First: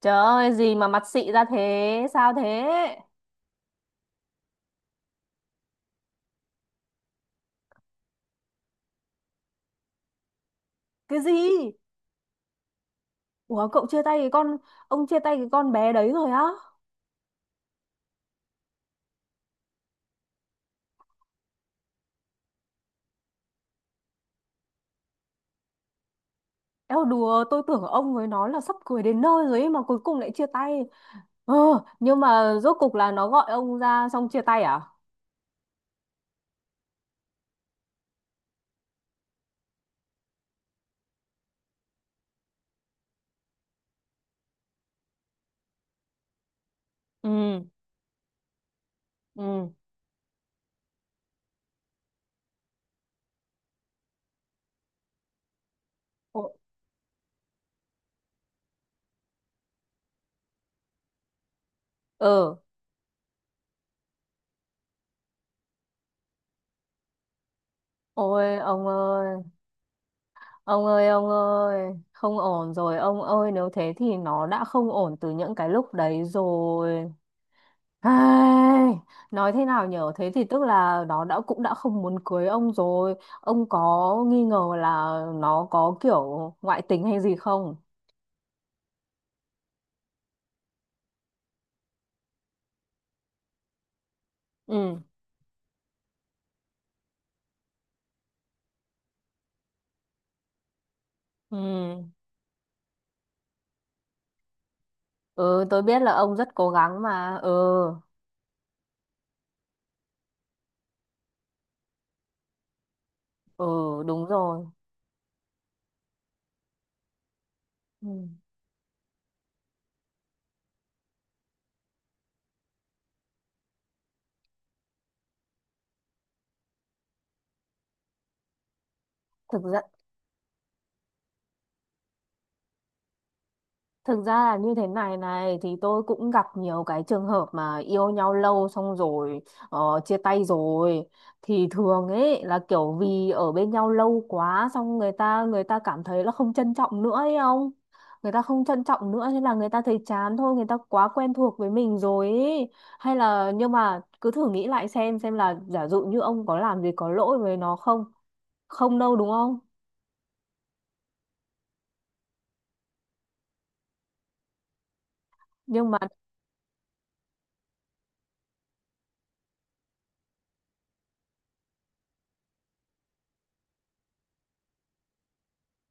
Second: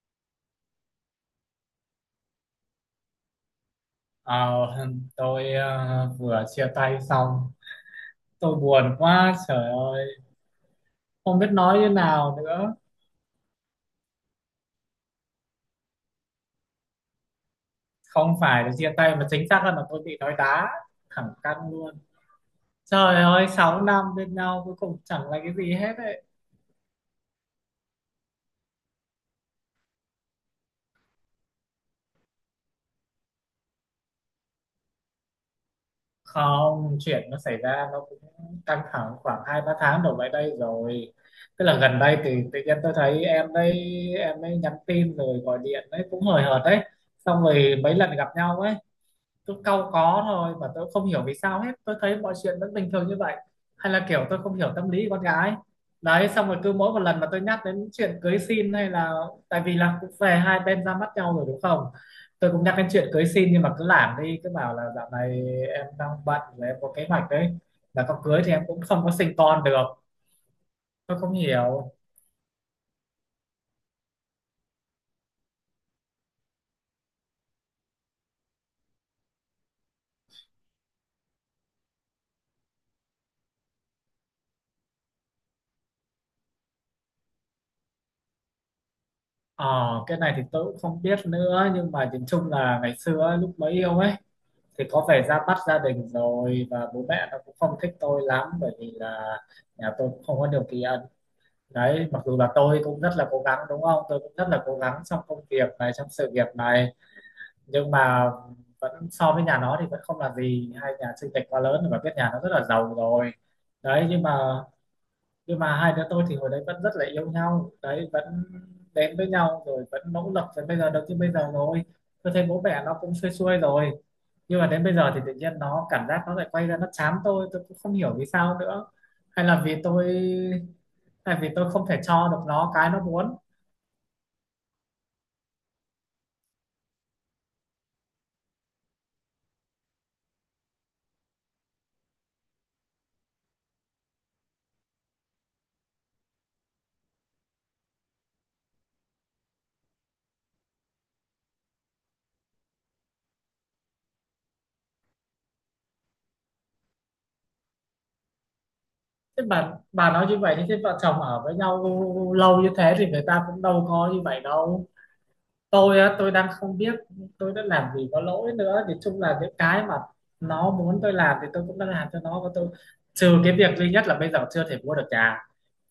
Trời ơi, gì mà mặt xị ra thế? Sao thế? Ờ, tôi vừa chia tay xong. Tôi buồn quá, trời ơi, Cái không biết gì? nói như nào nữa. Ủa, cậu chia tay cái con, ông chia tay cái con bé đấy rồi á? Không phải là chia tay mà chính xác hơn là tôi bị nói đá thẳng căng luôn. Trời ơi, 6 năm bên nhau cuối cùng chẳng là cái gì hết đấy. Eo đùa, tôi tưởng ông với nó là sắp cưới đến nơi rồi ấy mà cuối cùng lại chia tay. Ờ, nhưng mà rốt cục là nó gọi ông ra xong chia tay à? Không, chuyện nó xảy ra nó cũng căng thẳng khoảng 2-3 tháng đổ lại đây rồi. Tức là gần đây thì tự nhiên tôi thấy em đấy, em ấy nhắn tin rồi gọi điện đấy cũng hời hợt đấy. Ừ, Xong rồi mấy lần gặp nhau ấy tôi ừ. cau có thôi, và tôi không hiểu vì sao, hết tôi thấy mọi chuyện vẫn bình thường như vậy. Hay là kiểu tôi không hiểu tâm lý của con gái đấy. Xong Ồ- rồi cứ mỗi một lần mà tôi nhắc đến chuyện cưới xin hay là, tại vì là cũng về hai bên ra mắt nhau rồi đúng không, tôi Ừ. cũng nhắc đến chuyện cưới xin, nhưng mà cứ làm đi cứ bảo là dạo này em đang bận và em có kế hoạch đấy, là có cưới thì Ôi, em cũng ông không có ơi, sinh con được. ông ơi, Tôi ông không hiểu. ơi, không ổn rồi, ông ơi, nếu thế thì nó đã không ổn từ những cái lúc đấy rồi. Ai, nói thế nào nhở? Thế thì tức là nó đã cũng đã không muốn cưới ông rồi. Ông có nghi ngờ là nó có kiểu ngoại tình hay gì không? Ờ cái này thì tôi cũng không biết nữa, nhưng mà nhìn chung là ngày xưa ấy, lúc mới yêu ấy, thì Ừ, có vẻ ra mắt gia đình rồi, và bố mẹ nó cũng không thích tôi lắm bởi vì là nhà tôi cũng không có điều kiện ừ, đấy. Mặc dù là tôi cũng rất là cố gắng, đúng không, tôi cũng rất là cố gắng trong công ừ, việc tôi này, biết trong là sự ông nghiệp rất cố này, gắng mà. Ừ, nhưng mà vẫn so với nhà nó thì vẫn không là gì. Hai nhà chênh lệch quá lớn và biết nhà nó rất là giàu rồi ừ, đấy, nhưng đúng mà rồi, nhưng mà hai đứa tôi thì hồi đấy vẫn rất là yêu nhau ừ. đấy, vẫn đến với nhau rồi vẫn nỗ lực đến bây giờ được như bây giờ rồi. Tôi thấy bố mẹ nó cũng xuôi xuôi rồi, nhưng mà đến bây giờ thì tự nhiên nó cảm giác nó lại quay ra nó chán tôi cũng không hiểu vì sao nữa, hay là thực vì ra tôi hay vì tôi không thể cho được nó cái nó muốn. Thực ra là như thế này này, thì tôi cũng gặp nhiều cái trường hợp mà yêu nhau lâu xong rồi, ờ, chia tay rồi, thì thường ấy là kiểu vì ở bên nhau lâu quá xong người ta cảm thấy là không trân trọng nữa ấy, không, người ta không trân trọng nữa nên là người ta thấy chán thôi, người ta quá quen thuộc với mình rồi ấy. Hay là nhưng mà cứ thử nghĩ lại xem là giả dụ như ông có làm gì có lỗi với nó không? Không đâu đúng Thế không? bà nói như vậy thì thế vợ chồng ở với nhau lâu như thế thì người ta cũng đâu có như vậy đâu. Nhưng mà, Tôi á, tôi đang không biết tôi đã làm gì có lỗi nữa, thì chung là những cái mà nó muốn tôi làm thì tôi cũng đã làm cho nó, và tôi trừ cái việc duy nhất là bây giờ chưa thể mua được nhà,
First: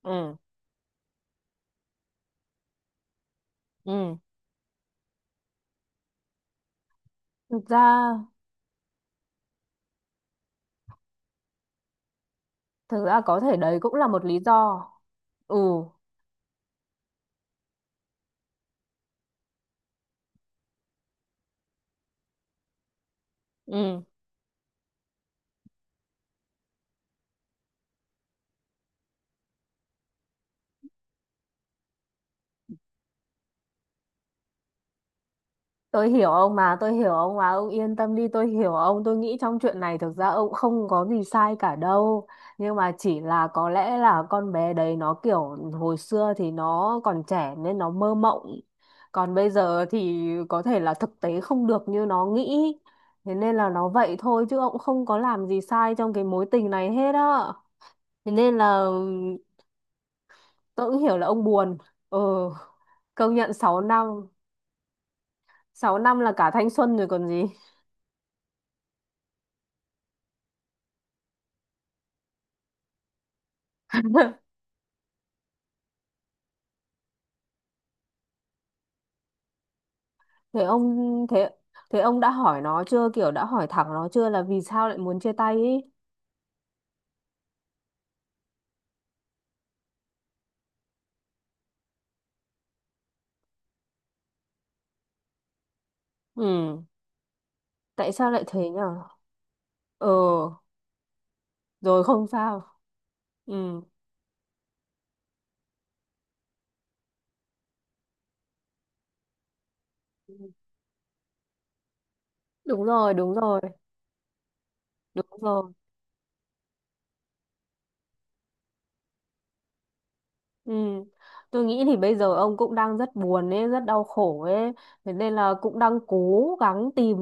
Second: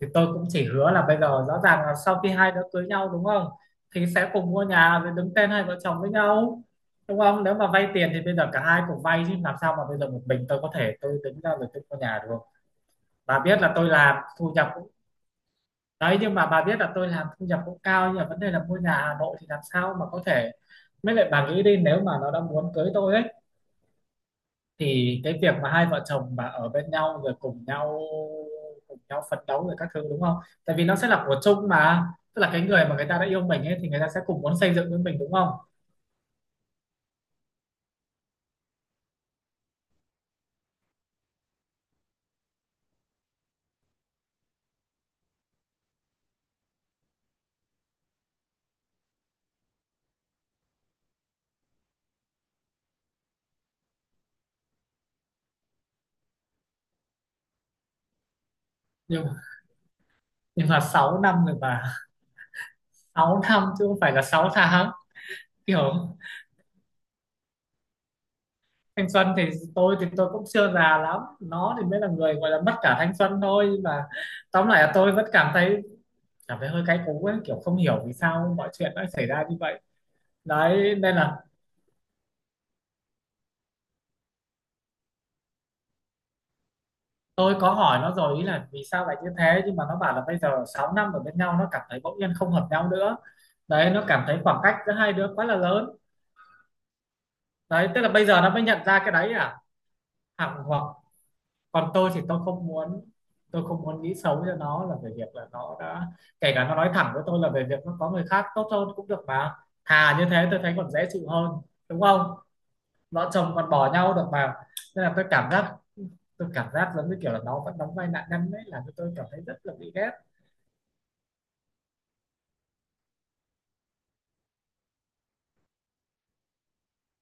thì tôi ừ, cũng chỉ hứa là bây giờ rõ ràng là sau khi hai đứa cưới nhau, đúng không, thì ừ, sẽ cùng mua nhà rồi đứng tên hai vợ chồng với nhau, đúng không? Nếu thực mà vay tiền ra thì bây giờ cả hai cùng vay, chứ làm sao mà bây giờ một mình tôi có thể, tôi đứng ra rồi tôi mua nhà được không? thực ra Bà có thể biết là đấy tôi cũng là làm một lý thu nhập do. Ừ, đấy, nhưng mà bà biết là tôi làm thu nhập cũng cao, nhưng mà vấn đề là mua nhà Hà Nội thì làm sao mà có thể. Mới lại bà nghĩ đi, nếu mà nó đã muốn cưới tôi ấy, ừ, thì cái việc mà hai vợ chồng mà ở bên nhau rồi cùng nhau phấn đấu rồi các thứ, đúng không? Tại vì nó sẽ là của chung mà, tức là cái người mà người ta đã yêu mình ấy thì người ta sẽ cùng muốn xây dựng với mình, đúng không? tôi hiểu ông mà, tôi hiểu ông mà, ông yên tâm đi, tôi hiểu ông. Tôi nghĩ trong chuyện này thực ra ông không có gì sai cả đâu. Nhưng mà chỉ là có lẽ là con bé đấy nó kiểu hồi xưa thì nó còn trẻ nên nó mơ mộng. Còn bây giờ thì có thể là thực tế không được như nó nghĩ. Thế nên là nó vậy thôi chứ ông không có làm gì sai trong cái mối tình này hết á. Thế nên là Nhưng nhưng mà tôi cũng hiểu 6 là ông năm rồi buồn, bà, ừ, công 6 nhận năm sáu chứ không phải là năm 6 tháng, hiểu Sáu không? năm là cả thanh xuân rồi còn gì. Thanh xuân thì tôi cũng chưa già lắm, nó thì mới là người gọi là mất cả thanh xuân thôi. Nhưng mà tóm lại là tôi vẫn cảm thấy hơi cay cú ấy, kiểu không hiểu vì sao mọi chuyện lại xảy ra như vậy thế ông đấy, nên là thế Thế ông đã hỏi nó chưa, kiểu đã hỏi thẳng nó chưa là vì sao lại muốn chia tay ý? tôi có hỏi nó rồi, ý là vì sao lại như thế, nhưng mà nó bảo là bây giờ 6 năm ở bên nhau nó cảm thấy bỗng nhiên không hợp nhau nữa đấy, nó cảm thấy khoảng cách giữa hai đứa quá là lớn Ừ, đấy. Tức là tại bây sao giờ lại nó mới thế nhận nhở? ra cái đấy à? Ừ, Hoặc hoặc còn rồi tôi thì không tôi sao. không muốn, Ừ, nghĩ xấu cho nó, là về việc là nó đã, kể cả nó nói thẳng với tôi là về việc nó có người khác tốt hơn cũng được mà, thà như thế tôi thấy còn dễ chịu hơn, đúng không? đúng rồi, Vợ đúng chồng rồi, còn bỏ nhau được mà. Nên là đúng rồi. Tôi cảm giác giống như kiểu là nó vẫn đóng vai nạn nhân đấy, là tôi cảm thấy rất là bị ghét. Ừ. Tôi nghĩ thì bây giờ ông cũng đang rất buồn ấy, rất đau khổ ấy, thế nên là cũng đang cố gắng tìm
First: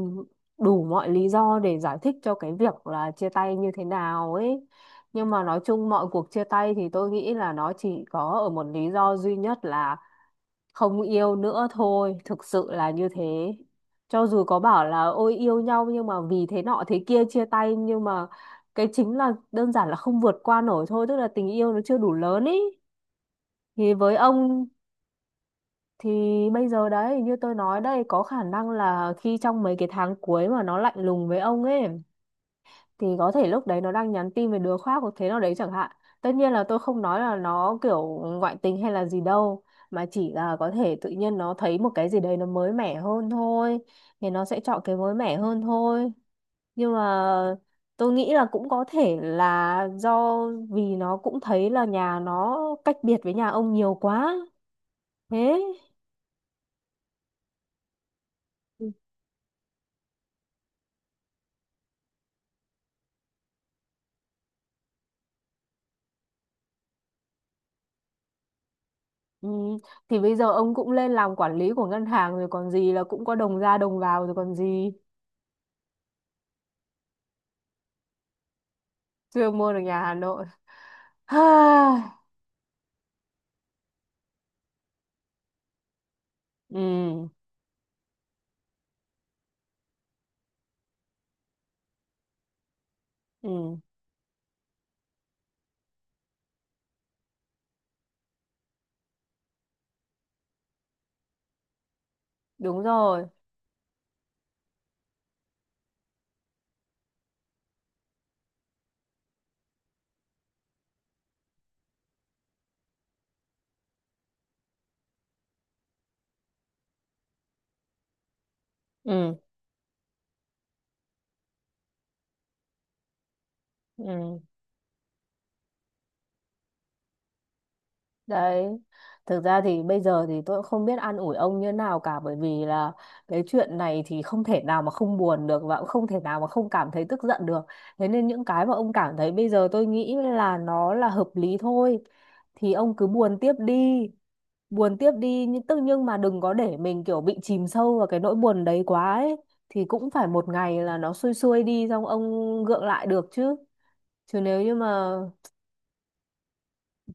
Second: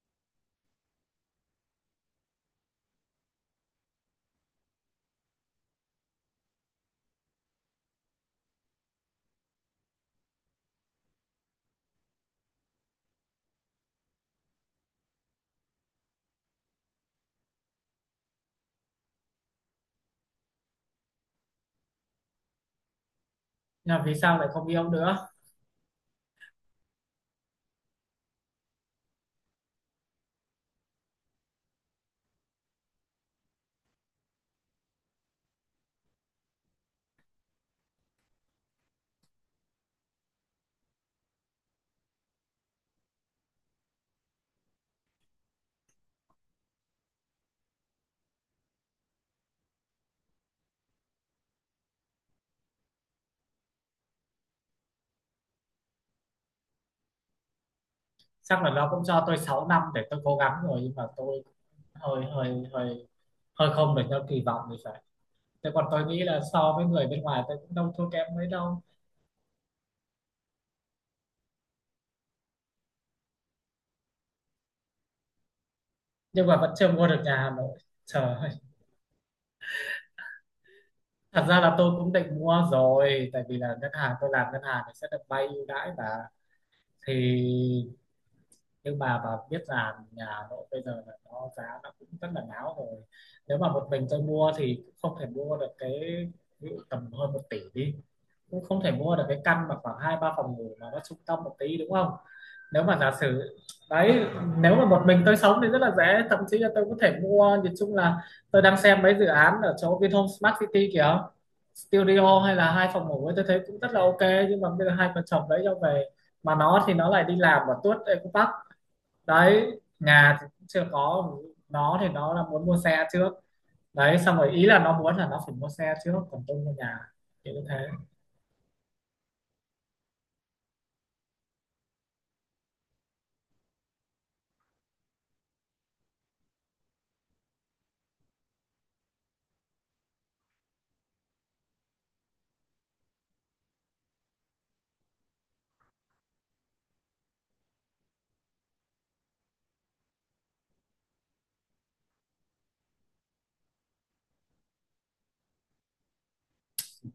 đủ mọi lý do để giải thích cho cái việc là chia tay như thế nào ấy. Nhưng mà nói chung mọi cuộc chia tay thì tôi nghĩ là nó chỉ có ở một lý do duy nhất là không yêu nữa thôi, thực sự là như thế. Cho dù có bảo là ôi yêu nhau nhưng mà vì thế nọ thế kia chia tay, nhưng mà cái chính là đơn giản là không vượt qua nổi thôi, tức là tình yêu nó chưa đủ lớn ý. Thì Nhưng mà vì với sao lại ông không yêu nữa? thì bây giờ đấy, như tôi nói đây, có khả năng là khi trong mấy cái tháng cuối mà nó lạnh lùng với ông ấy thì có thể lúc đấy nó đang nhắn tin về đứa khác hoặc thế nào đấy chẳng hạn. Tất nhiên là tôi không nói là nó kiểu ngoại tình hay là gì đâu, mà chỉ là có thể tự nhiên nó thấy một cái gì đấy nó mới mẻ hơn thôi, thì nó sẽ chọn cái mới mẻ hơn thôi. Nhưng mà tôi nghĩ là cũng có thể là do vì nó cũng thấy là nhà nó cách biệt với nhà ông nhiều quá. Thế. Chắc là nó Ừ. cũng cho tôi 6 năm để tôi cố gắng rồi, nhưng mà tôi hơi hơi hơi hơi không được theo kỳ vọng thì phải. Thế còn tôi nghĩ là so với người bên ngoài tôi cũng đâu thua kém mấy đâu, Ừ. Thì bây giờ ông cũng lên làm quản lý của ngân hàng rồi còn gì, là cũng có đồng ra đồng vào rồi còn gì. nhưng mà vẫn chưa mua được nhà Hà Nội. Trời ơi. Chưa mua được nhà Hà Nội. Thật ra là tôi cũng định mua rồi, tại vì là ngân hàng, tôi làm ngân hàng thì sẽ được vay ưu đãi, và thì Ừ, nhưng mà bà biết là nhà Hà Nội bây giờ là nó giá nó cũng rất là ngáo rồi. Nếu mà ừ, một mình tôi mua thì cũng không thể mua được cái, ví dụ tầm hơn 1 tỷ đi, cũng không thể mua được cái căn mà khoảng hai ba phòng ngủ mà nó trung tâm một tí, đúng không? Nếu đúng mà giả rồi, sử, đấy, nếu mà một mình tôi sống thì rất là dễ, thậm chí là tôi có thể mua, nhìn chung là tôi đang xem mấy dự án ở chỗ Vinhome Smart City kìa, studio hay là hai phòng ngủ ấy, tôi thấy cũng rất là ok. Nhưng mà bây giờ hai vợ chồng đấy cho về, mà nó thì nó lại đi làm và tuốt Eco Park ừ, đấy, nhà thì cũng chưa có, nó thì nó là muốn mua xe trước đấy, xong ừ. rồi ý là nó muốn là nó phải mua xe trước, còn tôi mua nhà, thì như thế. Đấy, thực ra thì bây giờ thì tôi cũng không biết an ủi ông như nào cả, bởi vì là cái chuyện này thì không thể nào mà không buồn được, và cũng không thể nào mà không cảm thấy tức giận được. Thế nên những cái mà ông cảm thấy bây giờ tôi nghĩ là nó là hợp lý thôi, thì ông cứ buồn tiếp đi. Buồn tiếp đi nhưng tức nhưng mà đừng có để mình kiểu bị chìm sâu vào cái nỗi buồn đấy quá ấy, thì cũng phải một ngày là nó xuôi xuôi đi xong ông gượng lại được chứ. Chứ nếu như mà,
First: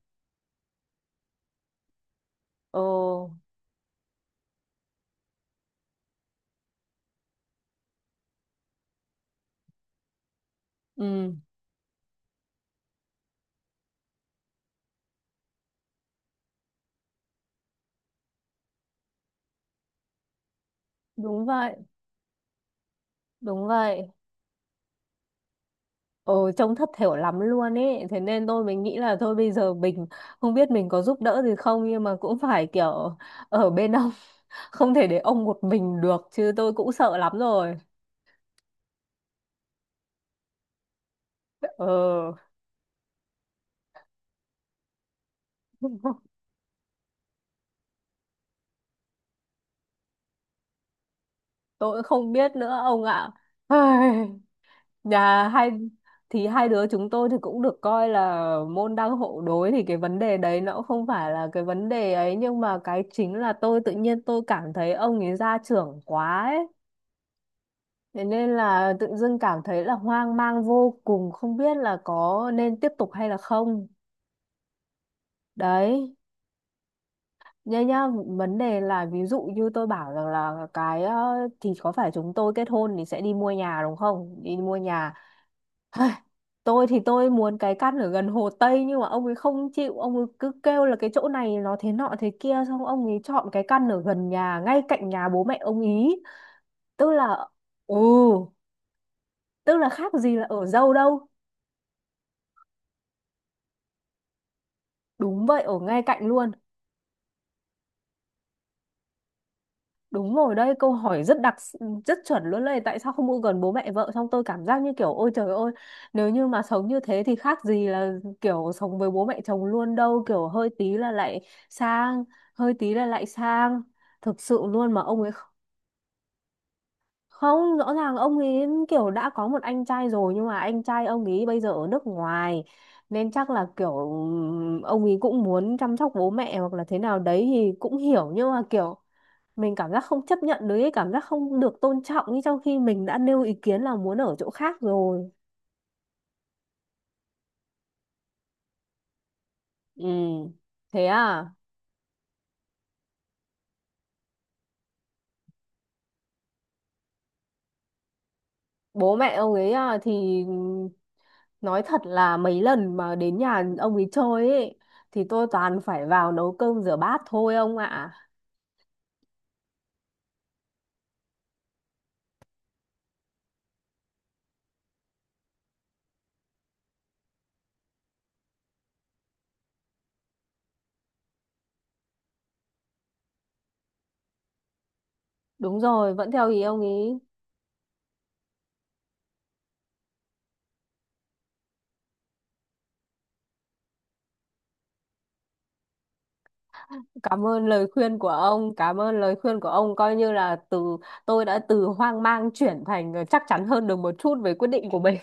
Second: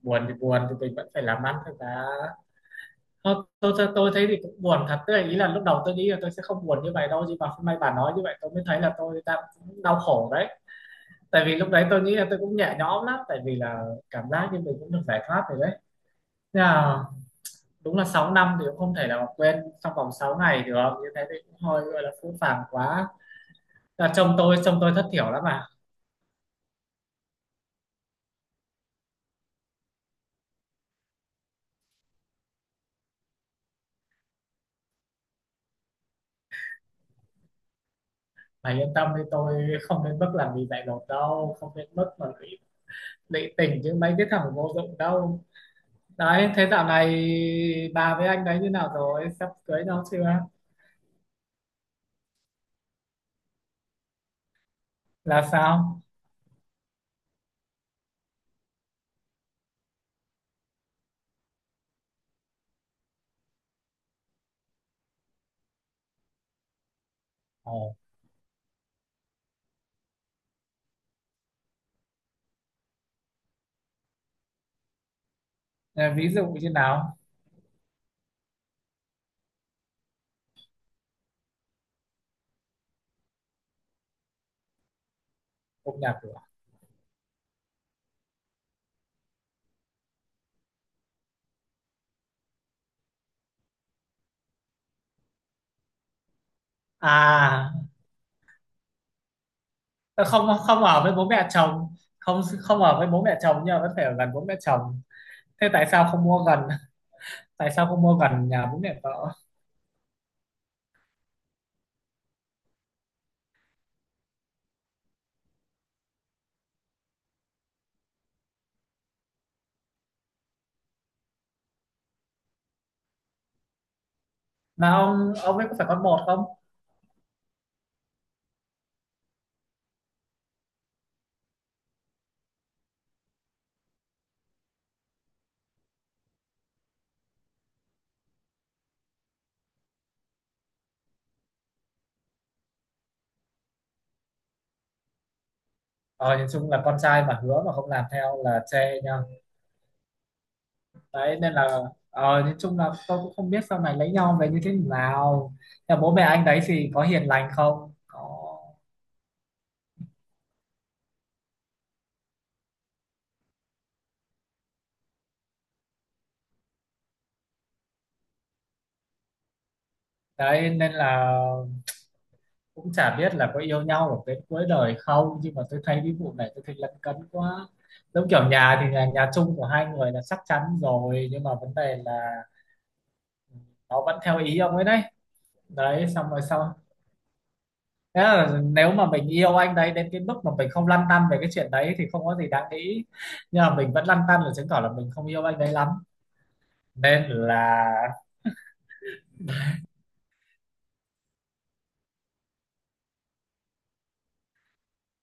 Buồn thì buồn, thì mình vẫn phải làm ăn thôi, cả. ồ, Thôi, tôi thấy thì cũng buồn thật, tức là ý là lúc đầu tôi nghĩ là tôi sẽ không buồn như vậy đâu, nhưng mà hôm nay bà nói như vậy tôi mới thấy là tôi đang cũng đau khổ đấy. ừ, Tại vì lúc đấy tôi nghĩ là tôi cũng nhẹ nhõm lắm, tại vì là cảm giác như mình cũng được giải thoát rồi đấy. Thế là đúng là 6 năm thì cũng không thể nào mà quên trong vòng 6 ngày được, như thế thì đúng cũng vậy. hơi gọi là phũ phàng quá. Đúng vậy. Là chồng tôi thất thiểu lắm mà. Ừ, trông thất thểu lắm luôn ấy. Thế nên tôi mình nghĩ là thôi bây giờ mình không biết mình có giúp đỡ gì không nhưng mà cũng phải kiểu ở bên ông. Không thể để ông một mình được chứ, tôi cũng sợ lắm rồi. Mày yên tâm đi, tôi không đến mức làm gì dại dột đâu, không đến mức mà Ừ. lụy lụy tình chứ mấy cái thằng vô dụng đâu. Đấy, thế dạo này bà với anh đấy như nào rồi, sắp cưới nhau chưa? Tôi cũng không biết nữa ông ạ. Ai, Là Nhà hai sao? thì hai đứa chúng tôi thì cũng được coi là môn đăng hộ đối, thì cái vấn đề đấy nó cũng không phải là cái vấn đề ấy, nhưng mà cái chính là tôi tự nhiên tôi cảm thấy ông ấy gia trưởng quá ấy. Ồ. Thế nên là tự dưng cảm thấy là hoang mang vô cùng, không biết là có nên tiếp tục hay là không. À, Đấy, ví dụ như nào? nhá nhá, vấn đề là ví dụ như tôi bảo rằng là thì có phải chúng tôi kết hôn thì sẽ đi mua nhà đúng không? Đi mua nhà. Cũng nhà cửa Tôi thì tôi muốn cái căn ở gần Hồ Tây nhưng mà ông ấy không chịu, ông ấy cứ kêu là cái chỗ này nó thế nọ thế kia xong ông ấy chọn cái căn ở gần nhà, ngay cạnh nhà bố mẹ ông ý. Tức là à? ừ, tức là khác Tôi gì là không ở không dâu ở với đâu. bố mẹ chồng, không không ở với bố mẹ chồng, nhưng mà vẫn phải ở gần bố mẹ chồng. Đúng vậy, Thế ở ngay cạnh luôn. Tại sao không mua gần nhà bố mẹ vợ? Đúng rồi đấy, câu hỏi rất chuẩn luôn đấy, tại sao không ở gần bố mẹ vợ, xong tôi cảm giác như kiểu ôi trời ơi, nếu như mà sống như thế thì khác gì là kiểu sống với bố mẹ chồng luôn đâu, kiểu hơi tí là lại sang, hơi tí là lại sang. Thực sự luôn Mà mà ông ấy ông kh- ông ấy có phải con một không? không, rõ ràng ông ấy kiểu đã có một anh trai rồi nhưng mà anh trai ông ấy bây giờ ở nước ngoài, nên chắc là kiểu ông ấy cũng muốn chăm sóc bố mẹ hoặc là thế nào đấy thì cũng hiểu, nhưng mà kiểu mình cảm giác không chấp nhận được cái cảm giác không được tôn trọng như trong khi mình đã nêu ý kiến là muốn ở chỗ khác rồi. Ờ nhìn chung là con trai mà hứa mà không làm theo là chê nha. Ừ, thế Đấy à? nên là, nhìn chung là tôi cũng không biết sau này lấy nhau về như thế nào. Nhà bố mẹ anh đấy thì có hiền lành không? Có Bố mẹ ông ấy à, thì nói thật là mấy lần mà đến nhà ông ấy chơi ấy thì tôi toàn phải vào nấu cơm rửa bát thôi ông ạ. đấy, nên là cũng chả biết là có yêu nhau ở đến cuối đời không, nhưng mà tôi thấy cái vụ này tôi thấy lấn cấn quá. Giống kiểu nhà thì nhà, nhà chung của hai người là chắc chắn rồi, nhưng mà vấn đề là nó vẫn theo ý ông ấy đấy, Đúng đấy rồi xong vẫn rồi theo ý sau. ông ấy. Thế là nếu mà mình yêu anh đấy đến cái mức mà mình không lăn tăn về cái chuyện đấy thì không có gì đáng nghĩ, nhưng mà mình vẫn lăn tăn là chứng tỏ là mình không yêu anh đấy lắm, nên là. Cảm ơn lời khuyên của ông, coi như là tôi đã từ hoang mang chuyển thành chắc chắn hơn được một chút về quyết định của mình.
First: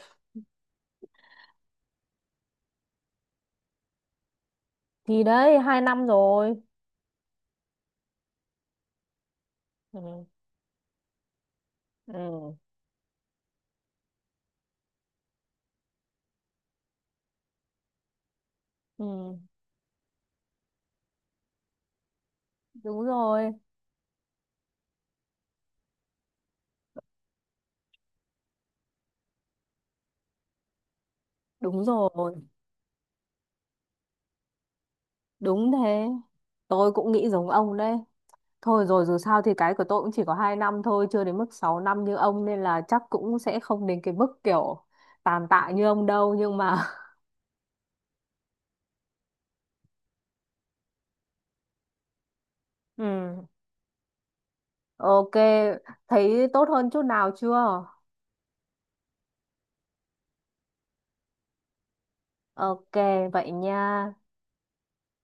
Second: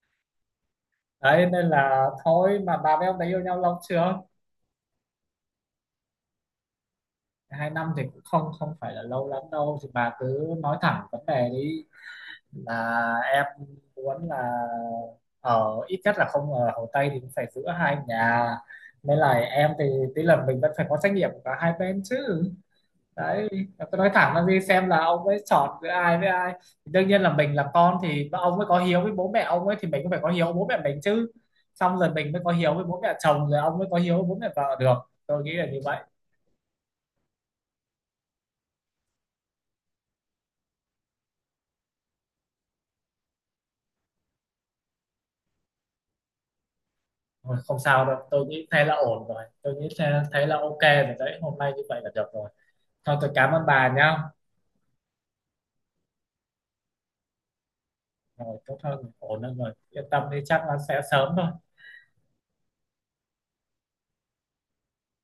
Đấy nên là, thôi mà bà với ông đấy yêu nhau lâu chưa? Thì đấy, 2 năm rồi. 2 năm thì cũng không không phải là lâu lắm đâu, thì bà Ừ. cứ nói thẳng vấn đề đi, Ừ, là em muốn là ở ít nhất là không ở Hồ Tây thì cũng phải giữa hai nhà, nên là ừ, em thì tí là mình vẫn phải có trách nhiệm của cả hai bên chứ, đúng đấy. rồi, Tôi nói thẳng là gì, xem là ông ấy chọn giữa ai với ai, thì đương nhiên là mình là con thì ông mới có hiếu với bố mẹ ông ấy, thì mình cũng phải có hiếu với bố mẹ mình chứ, đúng xong rồi rồi, mình mới có hiếu với bố mẹ chồng rồi ông mới có hiếu với bố mẹ vợ được. Tôi nghĩ là đúng như vậy. thế. Tôi cũng nghĩ giống ông đấy. Thôi rồi dù sao thì cái của tôi cũng chỉ có 2 năm thôi, chưa đến mức 6 năm như ông nên là chắc cũng sẽ không đến cái mức kiểu tàn tạ như ông đâu, nhưng mà Thôi, không sao đâu, tôi nghĩ thế là ổn rồi, tôi nghĩ thế, thế là ok rồi đấy, hôm nay như vậy là được rồi, thôi tôi ừ, cảm ơn bà nhá. ok, thấy tốt hơn chút nào chưa? Rồi, tốt hơn, ổn hơn rồi, yên tâm đi, chắc là sẽ sớm thôi. Ok, vậy nha.